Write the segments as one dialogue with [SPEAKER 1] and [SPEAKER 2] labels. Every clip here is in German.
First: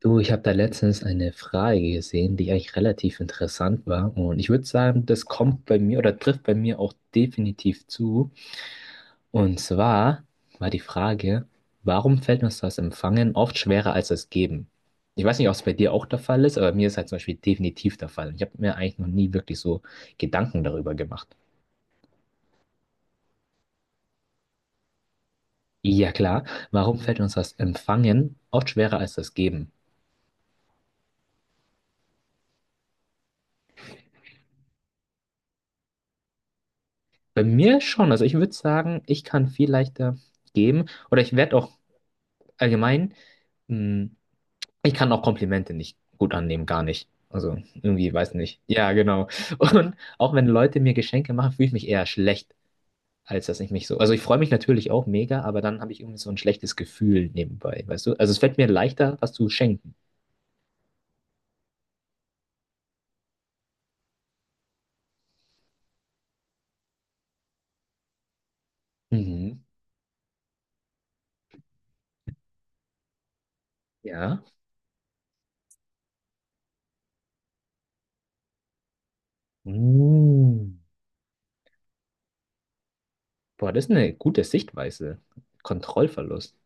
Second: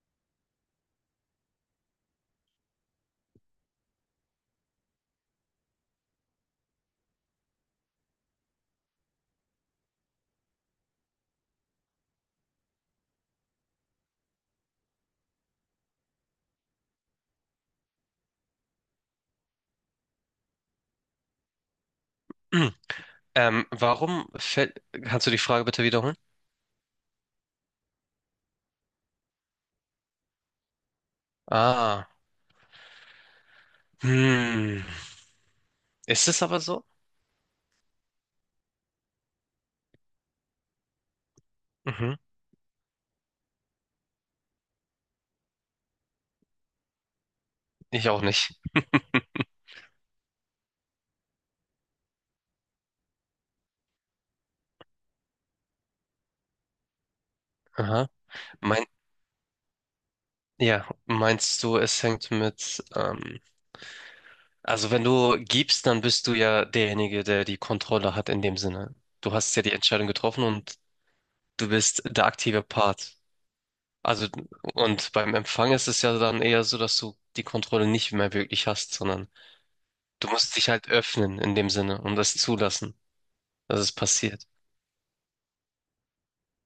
[SPEAKER 1] Du, ich habe da letztens eine Frage gesehen, die eigentlich relativ interessant war. Und ich würde sagen, das kommt bei mir oder trifft bei mir auch definitiv zu. Und zwar war die Frage, warum fällt uns das Empfangen oft schwerer als das Geben? Ich weiß nicht, ob es bei dir auch der Fall ist, aber mir ist halt zum Beispiel definitiv der Fall. Und ich habe mir eigentlich noch nie wirklich so Gedanken darüber gemacht.
[SPEAKER 2] Warum fällt. Kannst du die Frage bitte
[SPEAKER 1] Ja
[SPEAKER 2] wiederholen?
[SPEAKER 1] klar, warum fällt uns das Empfangen oft schwerer als das Geben?
[SPEAKER 2] Ah. Hm. Ist es aber so?
[SPEAKER 1] Bei mir schon. Also ich würde sagen, ich kann viel leichter geben. Oder ich werde auch
[SPEAKER 2] Mhm.
[SPEAKER 1] allgemein, mh, ich kann auch Komplimente nicht gut annehmen, gar nicht. Also
[SPEAKER 2] Ich
[SPEAKER 1] irgendwie,
[SPEAKER 2] auch
[SPEAKER 1] weiß
[SPEAKER 2] nicht.
[SPEAKER 1] nicht. Ja, genau. Und auch wenn Leute mir Geschenke machen, fühle ich mich eher schlecht, als dass ich mich so. Also ich freue mich natürlich auch mega, aber dann habe ich irgendwie so ein schlechtes Gefühl nebenbei, weißt
[SPEAKER 2] Aha.
[SPEAKER 1] du? Also es fällt mir
[SPEAKER 2] Mein,
[SPEAKER 1] leichter, was zu schenken.
[SPEAKER 2] ja, meinst du, es hängt mit. Also, wenn du gibst, dann bist du ja derjenige, der die Kontrolle hat in dem Sinne. Du hast
[SPEAKER 1] Mhm.
[SPEAKER 2] ja die Entscheidung getroffen und du bist der aktive Part. Also,
[SPEAKER 1] Ja.
[SPEAKER 2] und beim Empfang ist es ja dann eher so, dass du die Kontrolle nicht mehr wirklich hast, sondern du musst dich
[SPEAKER 1] Mm.
[SPEAKER 2] halt öffnen in dem Sinne und das zulassen,
[SPEAKER 1] Boah,
[SPEAKER 2] dass
[SPEAKER 1] das ist
[SPEAKER 2] es
[SPEAKER 1] eine gute
[SPEAKER 2] passiert.
[SPEAKER 1] Sichtweise. Kontrollverlust.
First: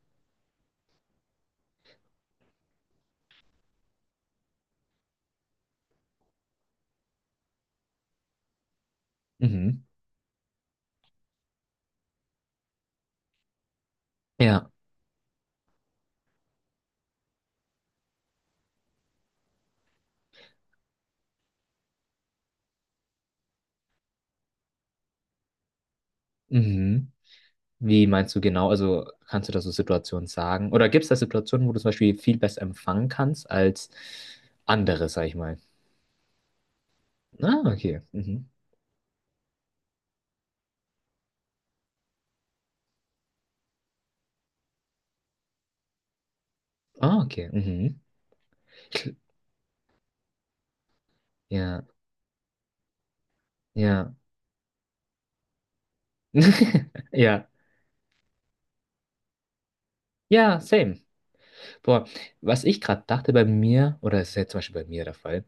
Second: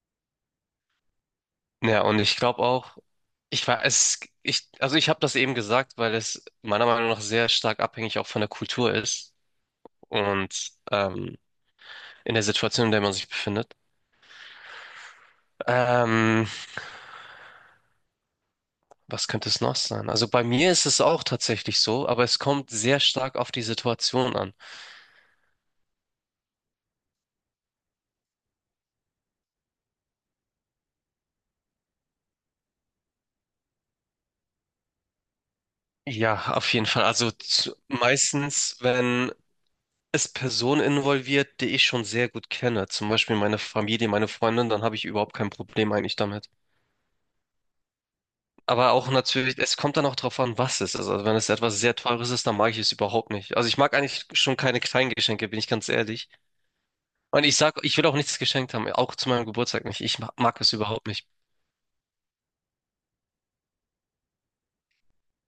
[SPEAKER 2] Ja, und ich glaube auch, ich war es, ich, also ich habe das eben gesagt, weil es meiner Meinung nach sehr stark abhängig auch von der Kultur ist
[SPEAKER 1] Mhm.
[SPEAKER 2] und in der Situation, in der man sich befindet.
[SPEAKER 1] Ja.
[SPEAKER 2] Ähm, Was könnte es noch sein? Also bei mir ist es auch tatsächlich so, aber es kommt sehr stark auf die Situation an.
[SPEAKER 1] Mhm. Wie meinst du genau? Also kannst du da so Situationen sagen? Oder gibt es da Situationen, wo du zum Beispiel viel besser empfangen kannst als andere, sag ich mal?
[SPEAKER 2] Ja, auf jeden Fall.
[SPEAKER 1] Ah, okay. Mhm.
[SPEAKER 2] Meistens, wenn es Personen involviert, die ich schon sehr gut kenne, zum Beispiel meine Familie, meine Freundin, dann habe ich überhaupt kein Problem eigentlich damit.
[SPEAKER 1] Ah, okay. Mhm.
[SPEAKER 2] Aber auch natürlich, es kommt dann auch drauf an, was es ist. Also wenn es etwas
[SPEAKER 1] Ja,
[SPEAKER 2] sehr Teures ist, dann mag ich es überhaupt nicht. Also ich mag
[SPEAKER 1] ja.
[SPEAKER 2] eigentlich schon keine kleinen Geschenke, bin ich ganz ehrlich. Und
[SPEAKER 1] Ja.
[SPEAKER 2] ich sag, ich will auch nichts geschenkt haben, auch zu meinem Geburtstag nicht. Ich
[SPEAKER 1] Ja,
[SPEAKER 2] mag es
[SPEAKER 1] same.
[SPEAKER 2] überhaupt nicht.
[SPEAKER 1] Boah, was ich gerade dachte bei mir, oder es ist ja zum Beispiel bei mir der Fall,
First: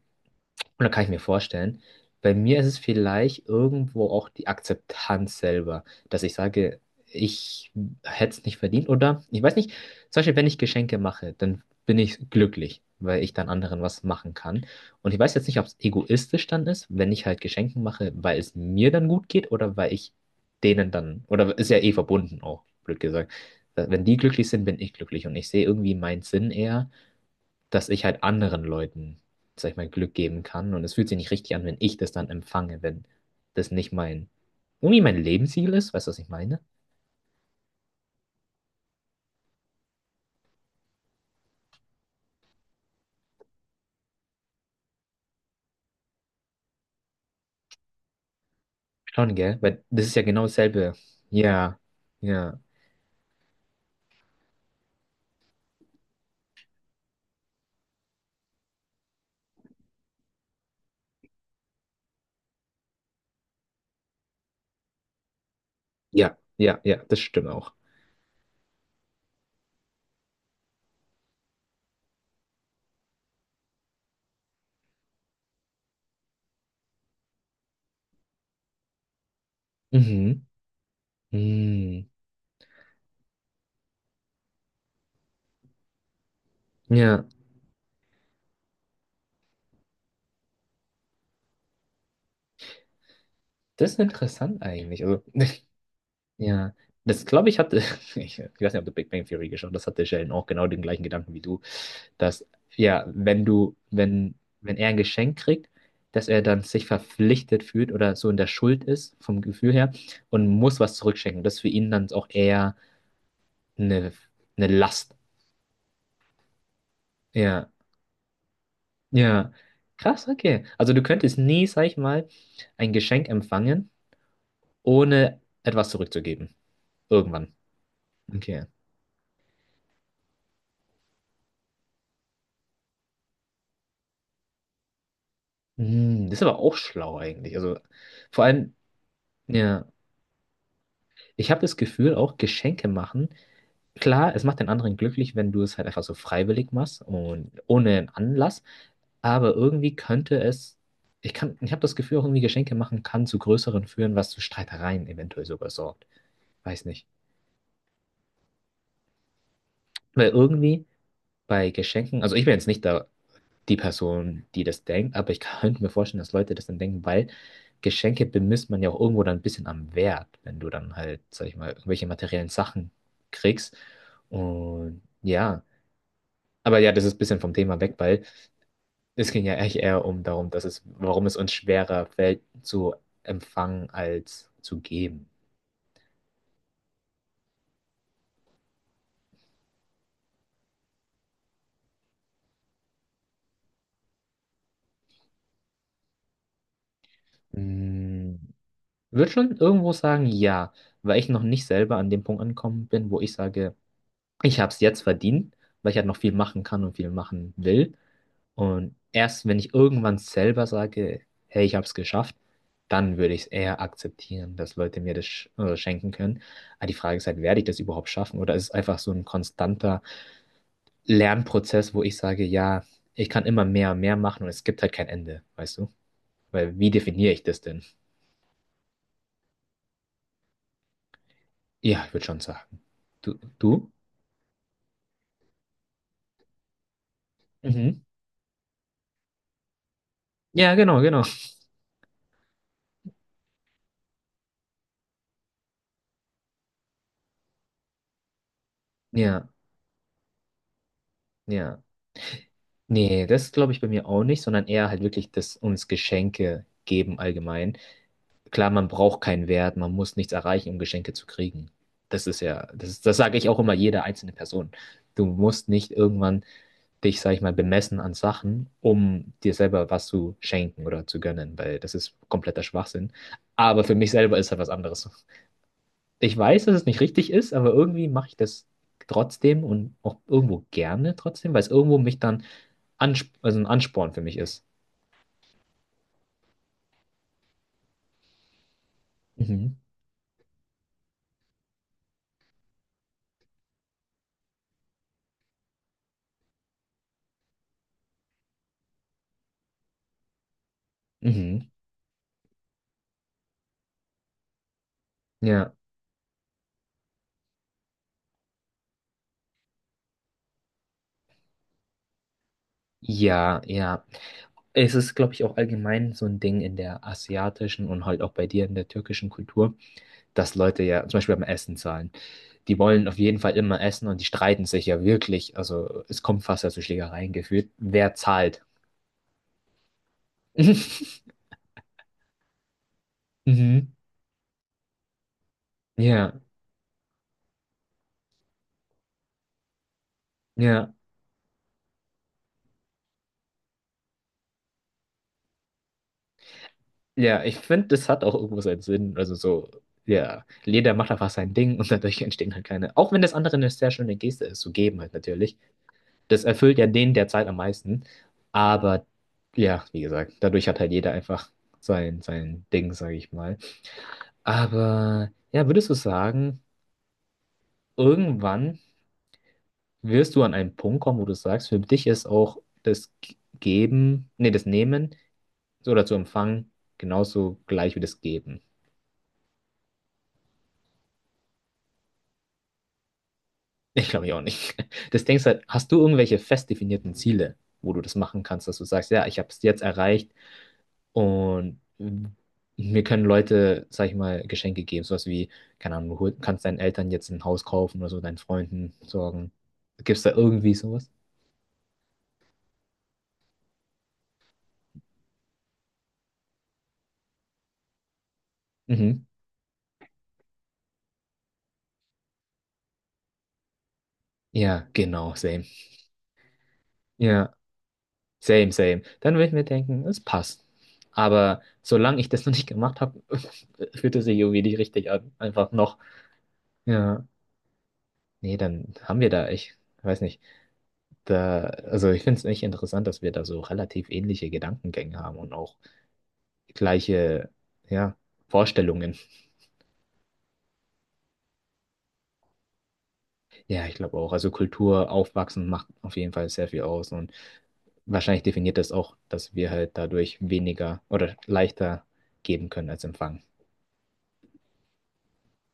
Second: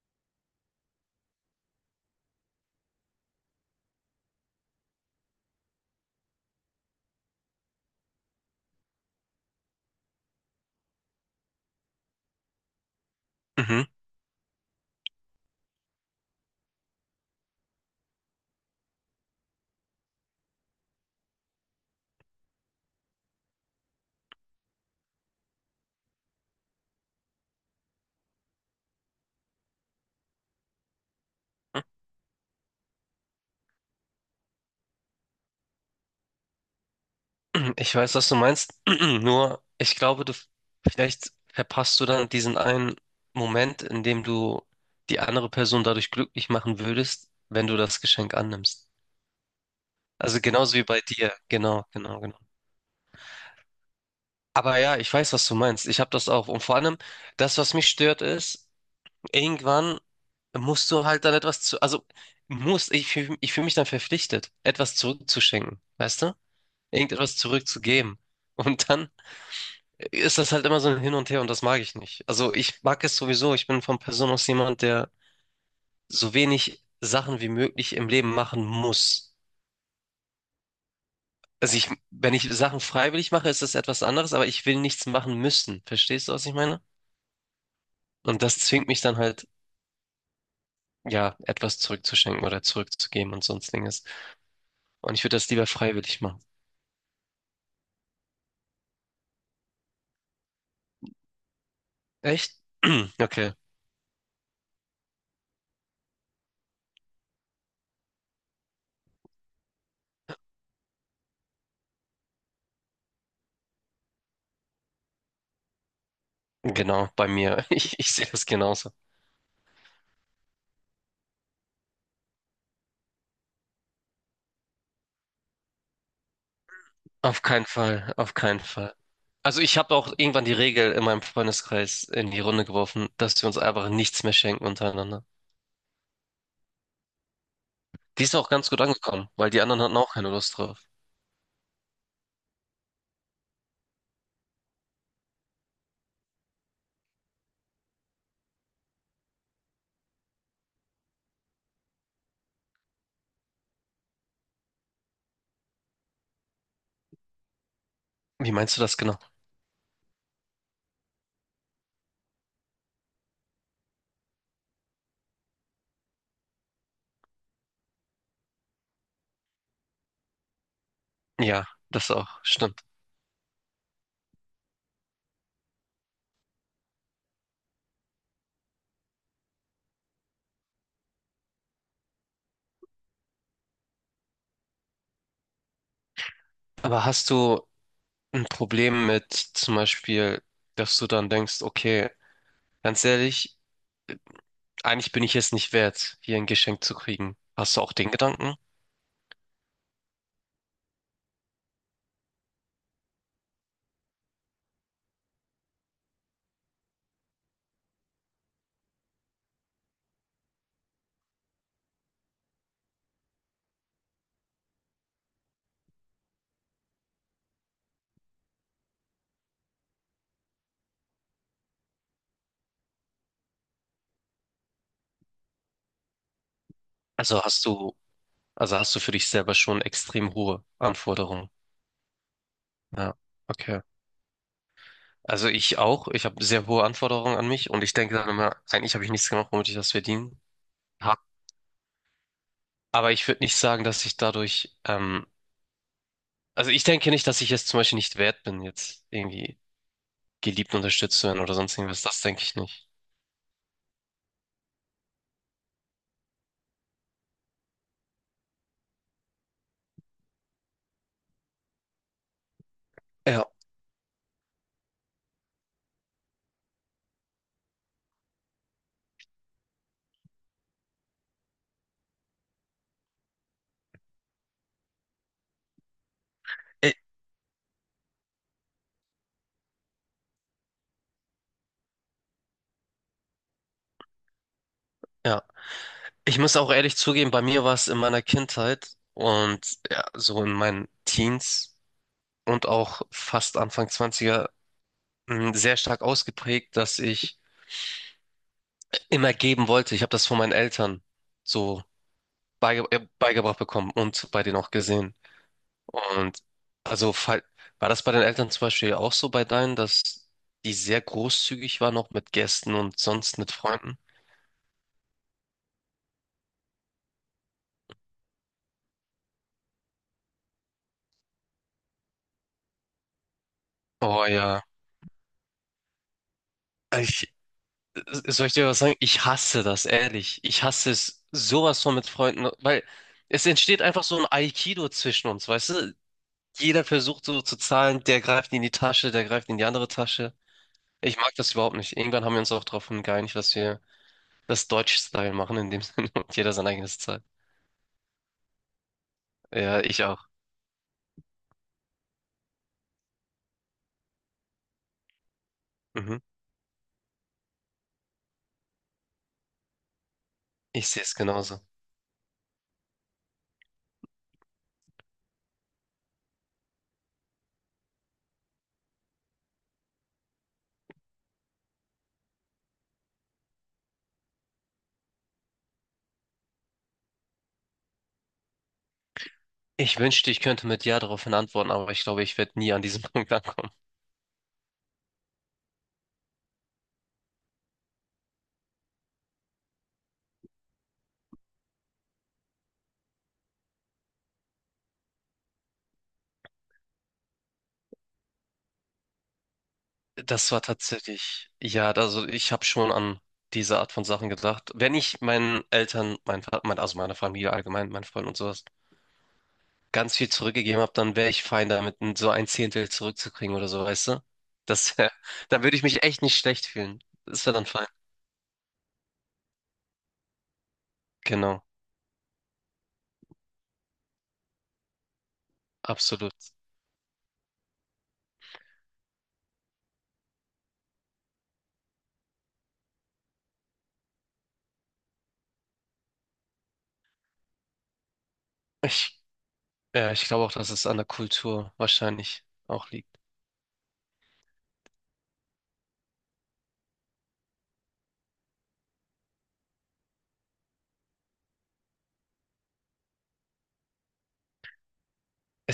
[SPEAKER 1] und da kann ich mir vorstellen, bei mir ist es vielleicht irgendwo auch die Akzeptanz selber, dass ich sage, ich hätte es nicht verdient oder ich weiß nicht, zum Beispiel, wenn ich Geschenke mache, dann bin ich glücklich, weil ich dann anderen
[SPEAKER 2] Mhm.
[SPEAKER 1] was machen kann. Und ich weiß jetzt nicht, ob es egoistisch dann ist, wenn ich halt Geschenke mache, weil es mir dann gut geht oder weil ich denen dann, oder ist ja eh verbunden auch, blöd gesagt. Wenn die glücklich sind, bin ich glücklich und ich sehe irgendwie meinen Sinn eher, dass ich halt anderen Leuten, sag ich mal, Glück geben kann. Und es fühlt sich nicht richtig an, wenn ich das dann empfange, wenn das nicht mein, irgendwie mein Lebensziel ist. Weißt du, was ich meine?
[SPEAKER 2] Ich weiß, was du meinst. Nur, ich glaube, du vielleicht verpasst du dann diesen einen Moment, in dem du die andere Person dadurch glücklich machen würdest, wenn du das Geschenk annimmst.
[SPEAKER 1] Schon, gell? Weil das ist ja
[SPEAKER 2] Also
[SPEAKER 1] genau
[SPEAKER 2] genauso wie
[SPEAKER 1] dasselbe.
[SPEAKER 2] bei dir.
[SPEAKER 1] Ja,
[SPEAKER 2] Genau, genau, genau.
[SPEAKER 1] ja,
[SPEAKER 2] Aber ja, ich weiß, was du meinst. Ich habe das auch. Und vor allem, das, was mich stört, ist, irgendwann musst du halt dann etwas zu, also muss, ich fühl mich dann verpflichtet, etwas zurückzuschenken, weißt du?
[SPEAKER 1] ja, ja, ja, das
[SPEAKER 2] Irgendetwas
[SPEAKER 1] stimmt auch.
[SPEAKER 2] zurückzugeben. Und dann ist das halt immer so ein Hin und Her und das mag ich nicht. Also ich mag es sowieso. Ich bin von Person aus jemand, der so wenig Sachen wie möglich im Leben machen muss.
[SPEAKER 1] Mhm. Mhm.
[SPEAKER 2] Wenn ich Sachen freiwillig mache, ist das etwas anderes, aber ich will nichts machen müssen. Verstehst du, was ich meine?
[SPEAKER 1] Ja,
[SPEAKER 2] Und das zwingt mich dann halt ja, etwas zurückzuschenken oder zurückzugeben und
[SPEAKER 1] das ist
[SPEAKER 2] sonstiges.
[SPEAKER 1] interessant eigentlich.
[SPEAKER 2] Und
[SPEAKER 1] Also,
[SPEAKER 2] ich würde das lieber freiwillig machen.
[SPEAKER 1] ja, das glaube ich hatte, ich weiß nicht, ob du Big Bang Theory geschaut hast, das hatte Sheldon auch genau den gleichen Gedanken wie du, dass,
[SPEAKER 2] Echt?
[SPEAKER 1] ja, wenn
[SPEAKER 2] Okay,
[SPEAKER 1] du, wenn, wenn er ein Geschenk kriegt, dass er dann sich verpflichtet fühlt oder so in der Schuld ist, vom Gefühl her, und muss was zurückschenken. Das ist für ihn dann auch eher eine, eine Last.
[SPEAKER 2] genau, bei mir.
[SPEAKER 1] Ja,
[SPEAKER 2] Ich sehe das genauso.
[SPEAKER 1] ja, krass, okay. Also du könntest nie, sag ich mal, ein Geschenk empfangen, ohne etwas zurückzugeben.
[SPEAKER 2] Auf
[SPEAKER 1] Irgendwann.
[SPEAKER 2] keinen Fall, auf keinen
[SPEAKER 1] Okay.
[SPEAKER 2] Fall. Also ich habe auch irgendwann die Regel in meinem Freundeskreis in die Runde geworfen, dass wir uns einfach nichts mehr schenken untereinander.
[SPEAKER 1] Hm, das ist aber auch schlau eigentlich. Also
[SPEAKER 2] Die ist
[SPEAKER 1] vor
[SPEAKER 2] auch ganz
[SPEAKER 1] allem,
[SPEAKER 2] gut angekommen, weil die anderen
[SPEAKER 1] ja,
[SPEAKER 2] hatten auch keine Lust drauf.
[SPEAKER 1] ich habe das Gefühl, auch Geschenke machen, klar, es macht den anderen glücklich, wenn du es halt einfach so freiwillig machst und ohne einen Anlass, aber irgendwie könnte es, ich kann, ich habe das Gefühl, auch irgendwie Geschenke machen kann zu größeren führen, was zu Streitereien eventuell sogar sorgt. Weiß nicht.
[SPEAKER 2] Wie meinst du das genau?
[SPEAKER 1] Weil irgendwie bei Geschenken, also ich bin jetzt nicht da die Person, die das denkt, aber ich könnte mir vorstellen, dass Leute das dann denken, weil Geschenke bemisst man ja auch irgendwo dann ein bisschen am Wert, wenn du dann halt, sag ich
[SPEAKER 2] Ja,
[SPEAKER 1] mal, irgendwelche
[SPEAKER 2] das auch,
[SPEAKER 1] materiellen
[SPEAKER 2] stimmt.
[SPEAKER 1] Sachen kriegst. Und ja, aber ja, das ist ein bisschen vom Thema weg, weil es ging ja eigentlich eher um darum, dass es, warum es uns schwerer fällt zu empfangen als zu geben.
[SPEAKER 2] Aber hast du ein Problem mit zum Beispiel, dass du dann denkst, okay, ganz ehrlich, eigentlich bin ich es nicht wert, hier ein Geschenk zu kriegen. Hast du auch den
[SPEAKER 1] Hm,
[SPEAKER 2] Gedanken?
[SPEAKER 1] würde schon irgendwo sagen, ja, weil ich noch nicht selber an dem Punkt angekommen bin, wo ich sage, ich habe es jetzt verdient, weil ich halt noch viel machen kann und viel machen will. Und erst wenn ich irgendwann selber sage, hey, ich habe es geschafft, dann würde ich es eher akzeptieren, dass Leute mir das schenken können. Aber die Frage ist halt, werde ich das überhaupt schaffen? Oder ist es einfach so ein konstanter Lernprozess, wo ich sage, ja, ich kann immer mehr und mehr machen und es gibt halt kein Ende, weißt du? Weil wie definiere ich
[SPEAKER 2] Also
[SPEAKER 1] das
[SPEAKER 2] hast
[SPEAKER 1] denn?
[SPEAKER 2] du, also hast du für dich selber schon extrem hohe Anforderungen.
[SPEAKER 1] Ja, ich würde schon sagen.
[SPEAKER 2] Ja,
[SPEAKER 1] Du,
[SPEAKER 2] okay.
[SPEAKER 1] du?
[SPEAKER 2] Also ich auch. Ich habe sehr hohe Anforderungen an mich und ich
[SPEAKER 1] Mhm.
[SPEAKER 2] denke dann immer, eigentlich habe ich nichts gemacht, womit ich das verdienen
[SPEAKER 1] Ja, genau,
[SPEAKER 2] habe.
[SPEAKER 1] genau.
[SPEAKER 2] Aber ich würde nicht sagen, dass ich dadurch, also ich denke nicht, dass ich jetzt zum Beispiel nicht wert bin, jetzt
[SPEAKER 1] Ja,
[SPEAKER 2] irgendwie geliebt unterstützt zu werden oder sonst
[SPEAKER 1] ja.
[SPEAKER 2] irgendwas. Das denke ich nicht.
[SPEAKER 1] Nee, das glaube ich bei mir auch nicht, sondern eher halt wirklich, dass uns Geschenke geben allgemein. Klar, man braucht keinen Wert, man muss nichts erreichen, um Geschenke zu kriegen. Das ist ja, das ist, das sage
[SPEAKER 2] Ja.
[SPEAKER 1] ich auch immer jeder einzelne Person. Du musst nicht irgendwann dich, sag ich mal, bemessen an Sachen, um dir selber was zu schenken oder zu gönnen, weil das ist kompletter Schwachsinn. Aber für mich selber ist halt was anderes. Ich weiß, dass es
[SPEAKER 2] Äh,
[SPEAKER 1] nicht richtig ist, aber irgendwie mache ich das trotzdem und auch irgendwo gerne trotzdem, weil es irgendwo mich dann Ansp also ein Ansporn für mich ist.
[SPEAKER 2] Ja. Ich muss auch ehrlich zugeben, bei mir war es in meiner Kindheit
[SPEAKER 1] Mhm.
[SPEAKER 2] und ja, so in meinen Teens und auch fast Anfang Zwanziger sehr stark ausgeprägt, dass ich immer geben wollte. Ich habe das von meinen Eltern
[SPEAKER 1] Mhm.
[SPEAKER 2] so beigebracht bekommen und bei denen auch gesehen.
[SPEAKER 1] Ja,
[SPEAKER 2] Und also fall- war das bei den Eltern zum Beispiel auch so bei deinen, dass die sehr großzügig waren, auch mit Gästen und sonst mit
[SPEAKER 1] ja,
[SPEAKER 2] Freunden?
[SPEAKER 1] ja. Es ist, glaube ich, auch allgemein so ein Ding in der asiatischen und halt auch bei dir in der türkischen Kultur, dass Leute ja zum Beispiel beim Essen zahlen. Die wollen auf jeden Fall immer essen und die
[SPEAKER 2] Oh ja.
[SPEAKER 1] streiten sich ja wirklich. Also es kommt fast ja zu Schlägereien geführt. Wer
[SPEAKER 2] Soll ich
[SPEAKER 1] zahlt?
[SPEAKER 2] dir was sagen? Ich hasse das, ehrlich. Ich hasse es sowas von mit Freunden, weil es entsteht
[SPEAKER 1] Mhm.
[SPEAKER 2] einfach so ein Aikido zwischen uns, weißt du?
[SPEAKER 1] Ja,
[SPEAKER 2] Jeder versucht so zu zahlen, der greift in die Tasche, der greift in die andere Tasche.
[SPEAKER 1] ja,
[SPEAKER 2] Ich mag das überhaupt nicht. Irgendwann haben wir uns auch darauf geeinigt, dass wir das Deutsch-Style machen in dem Sinne und jeder sein eigenes zahlt.
[SPEAKER 1] ja. Ich finde, das hat auch irgendwo seinen Sinn. Also so,
[SPEAKER 2] Ja, ich auch.
[SPEAKER 1] ja, jeder macht einfach sein Ding und dadurch entstehen halt keine. Auch wenn das andere eine sehr schöne Geste ist, so geben halt natürlich.
[SPEAKER 2] Mhm.
[SPEAKER 1] Das erfüllt ja den derzeit am meisten. Aber ja, wie gesagt, dadurch hat
[SPEAKER 2] Ich
[SPEAKER 1] halt
[SPEAKER 2] sehe
[SPEAKER 1] jeder
[SPEAKER 2] es
[SPEAKER 1] einfach
[SPEAKER 2] genauso.
[SPEAKER 1] sein Ding, sage ich mal. Aber ja, würdest du sagen, irgendwann wirst du an einen Punkt kommen, wo du sagst, für dich ist auch das Geben, nee, das Nehmen oder zu empfangen genauso gleich wie das Geben.
[SPEAKER 2] Ich wünschte, ich könnte mit Ja daraufhin antworten, aber ich glaube, ich werde nie an diesem Punkt ankommen.
[SPEAKER 1] Ich glaube ich auch nicht. Das denkst halt, hast du irgendwelche fest definierten Ziele, wo du das machen kannst, dass du sagst, ja, ich habe es jetzt erreicht. Und mir können Leute, sag ich mal, Geschenke geben. Sowas wie, keine Ahnung, du kannst deinen Eltern jetzt ein Haus kaufen oder so, deinen Freunden sorgen. Gibt's da
[SPEAKER 2] Das war
[SPEAKER 1] irgendwie sowas?
[SPEAKER 2] tatsächlich, ja, also ich habe schon an diese Art von Sachen gedacht. Wenn ich meinen Eltern, also meiner Familie allgemein, meinen Freunden und sowas,
[SPEAKER 1] Mhm.
[SPEAKER 2] ganz viel zurückgegeben habe, dann wäre ich fein damit, so ein Zehntel zurückzukriegen oder so, weißt du?
[SPEAKER 1] Ja,
[SPEAKER 2] Das wär,
[SPEAKER 1] genau,
[SPEAKER 2] dann
[SPEAKER 1] same.
[SPEAKER 2] würde ich mich echt nicht schlecht fühlen. Das
[SPEAKER 1] Ja,
[SPEAKER 2] wäre dann fein.
[SPEAKER 1] same, same. Dann würde ich mir denken, es passt. Aber
[SPEAKER 2] Genau,
[SPEAKER 1] solange ich das noch nicht gemacht habe, fühlt es sich irgendwie nicht richtig an. Einfach noch.
[SPEAKER 2] absolut.
[SPEAKER 1] Ja, nee, dann haben wir da, ich weiß nicht. Da, also ich finde es echt interessant, dass wir da so relativ ähnliche Gedankengänge haben und auch gleiche, ja, Vorstellungen.
[SPEAKER 2] Ich, ja, ich glaube auch, dass es an der Kultur wahrscheinlich auch liegt.
[SPEAKER 1] Ja, ich glaube auch. Also Kultur aufwachsen macht auf jeden Fall sehr viel aus und wahrscheinlich definiert das auch, dass wir halt dadurch weniger oder leichter geben können als empfangen.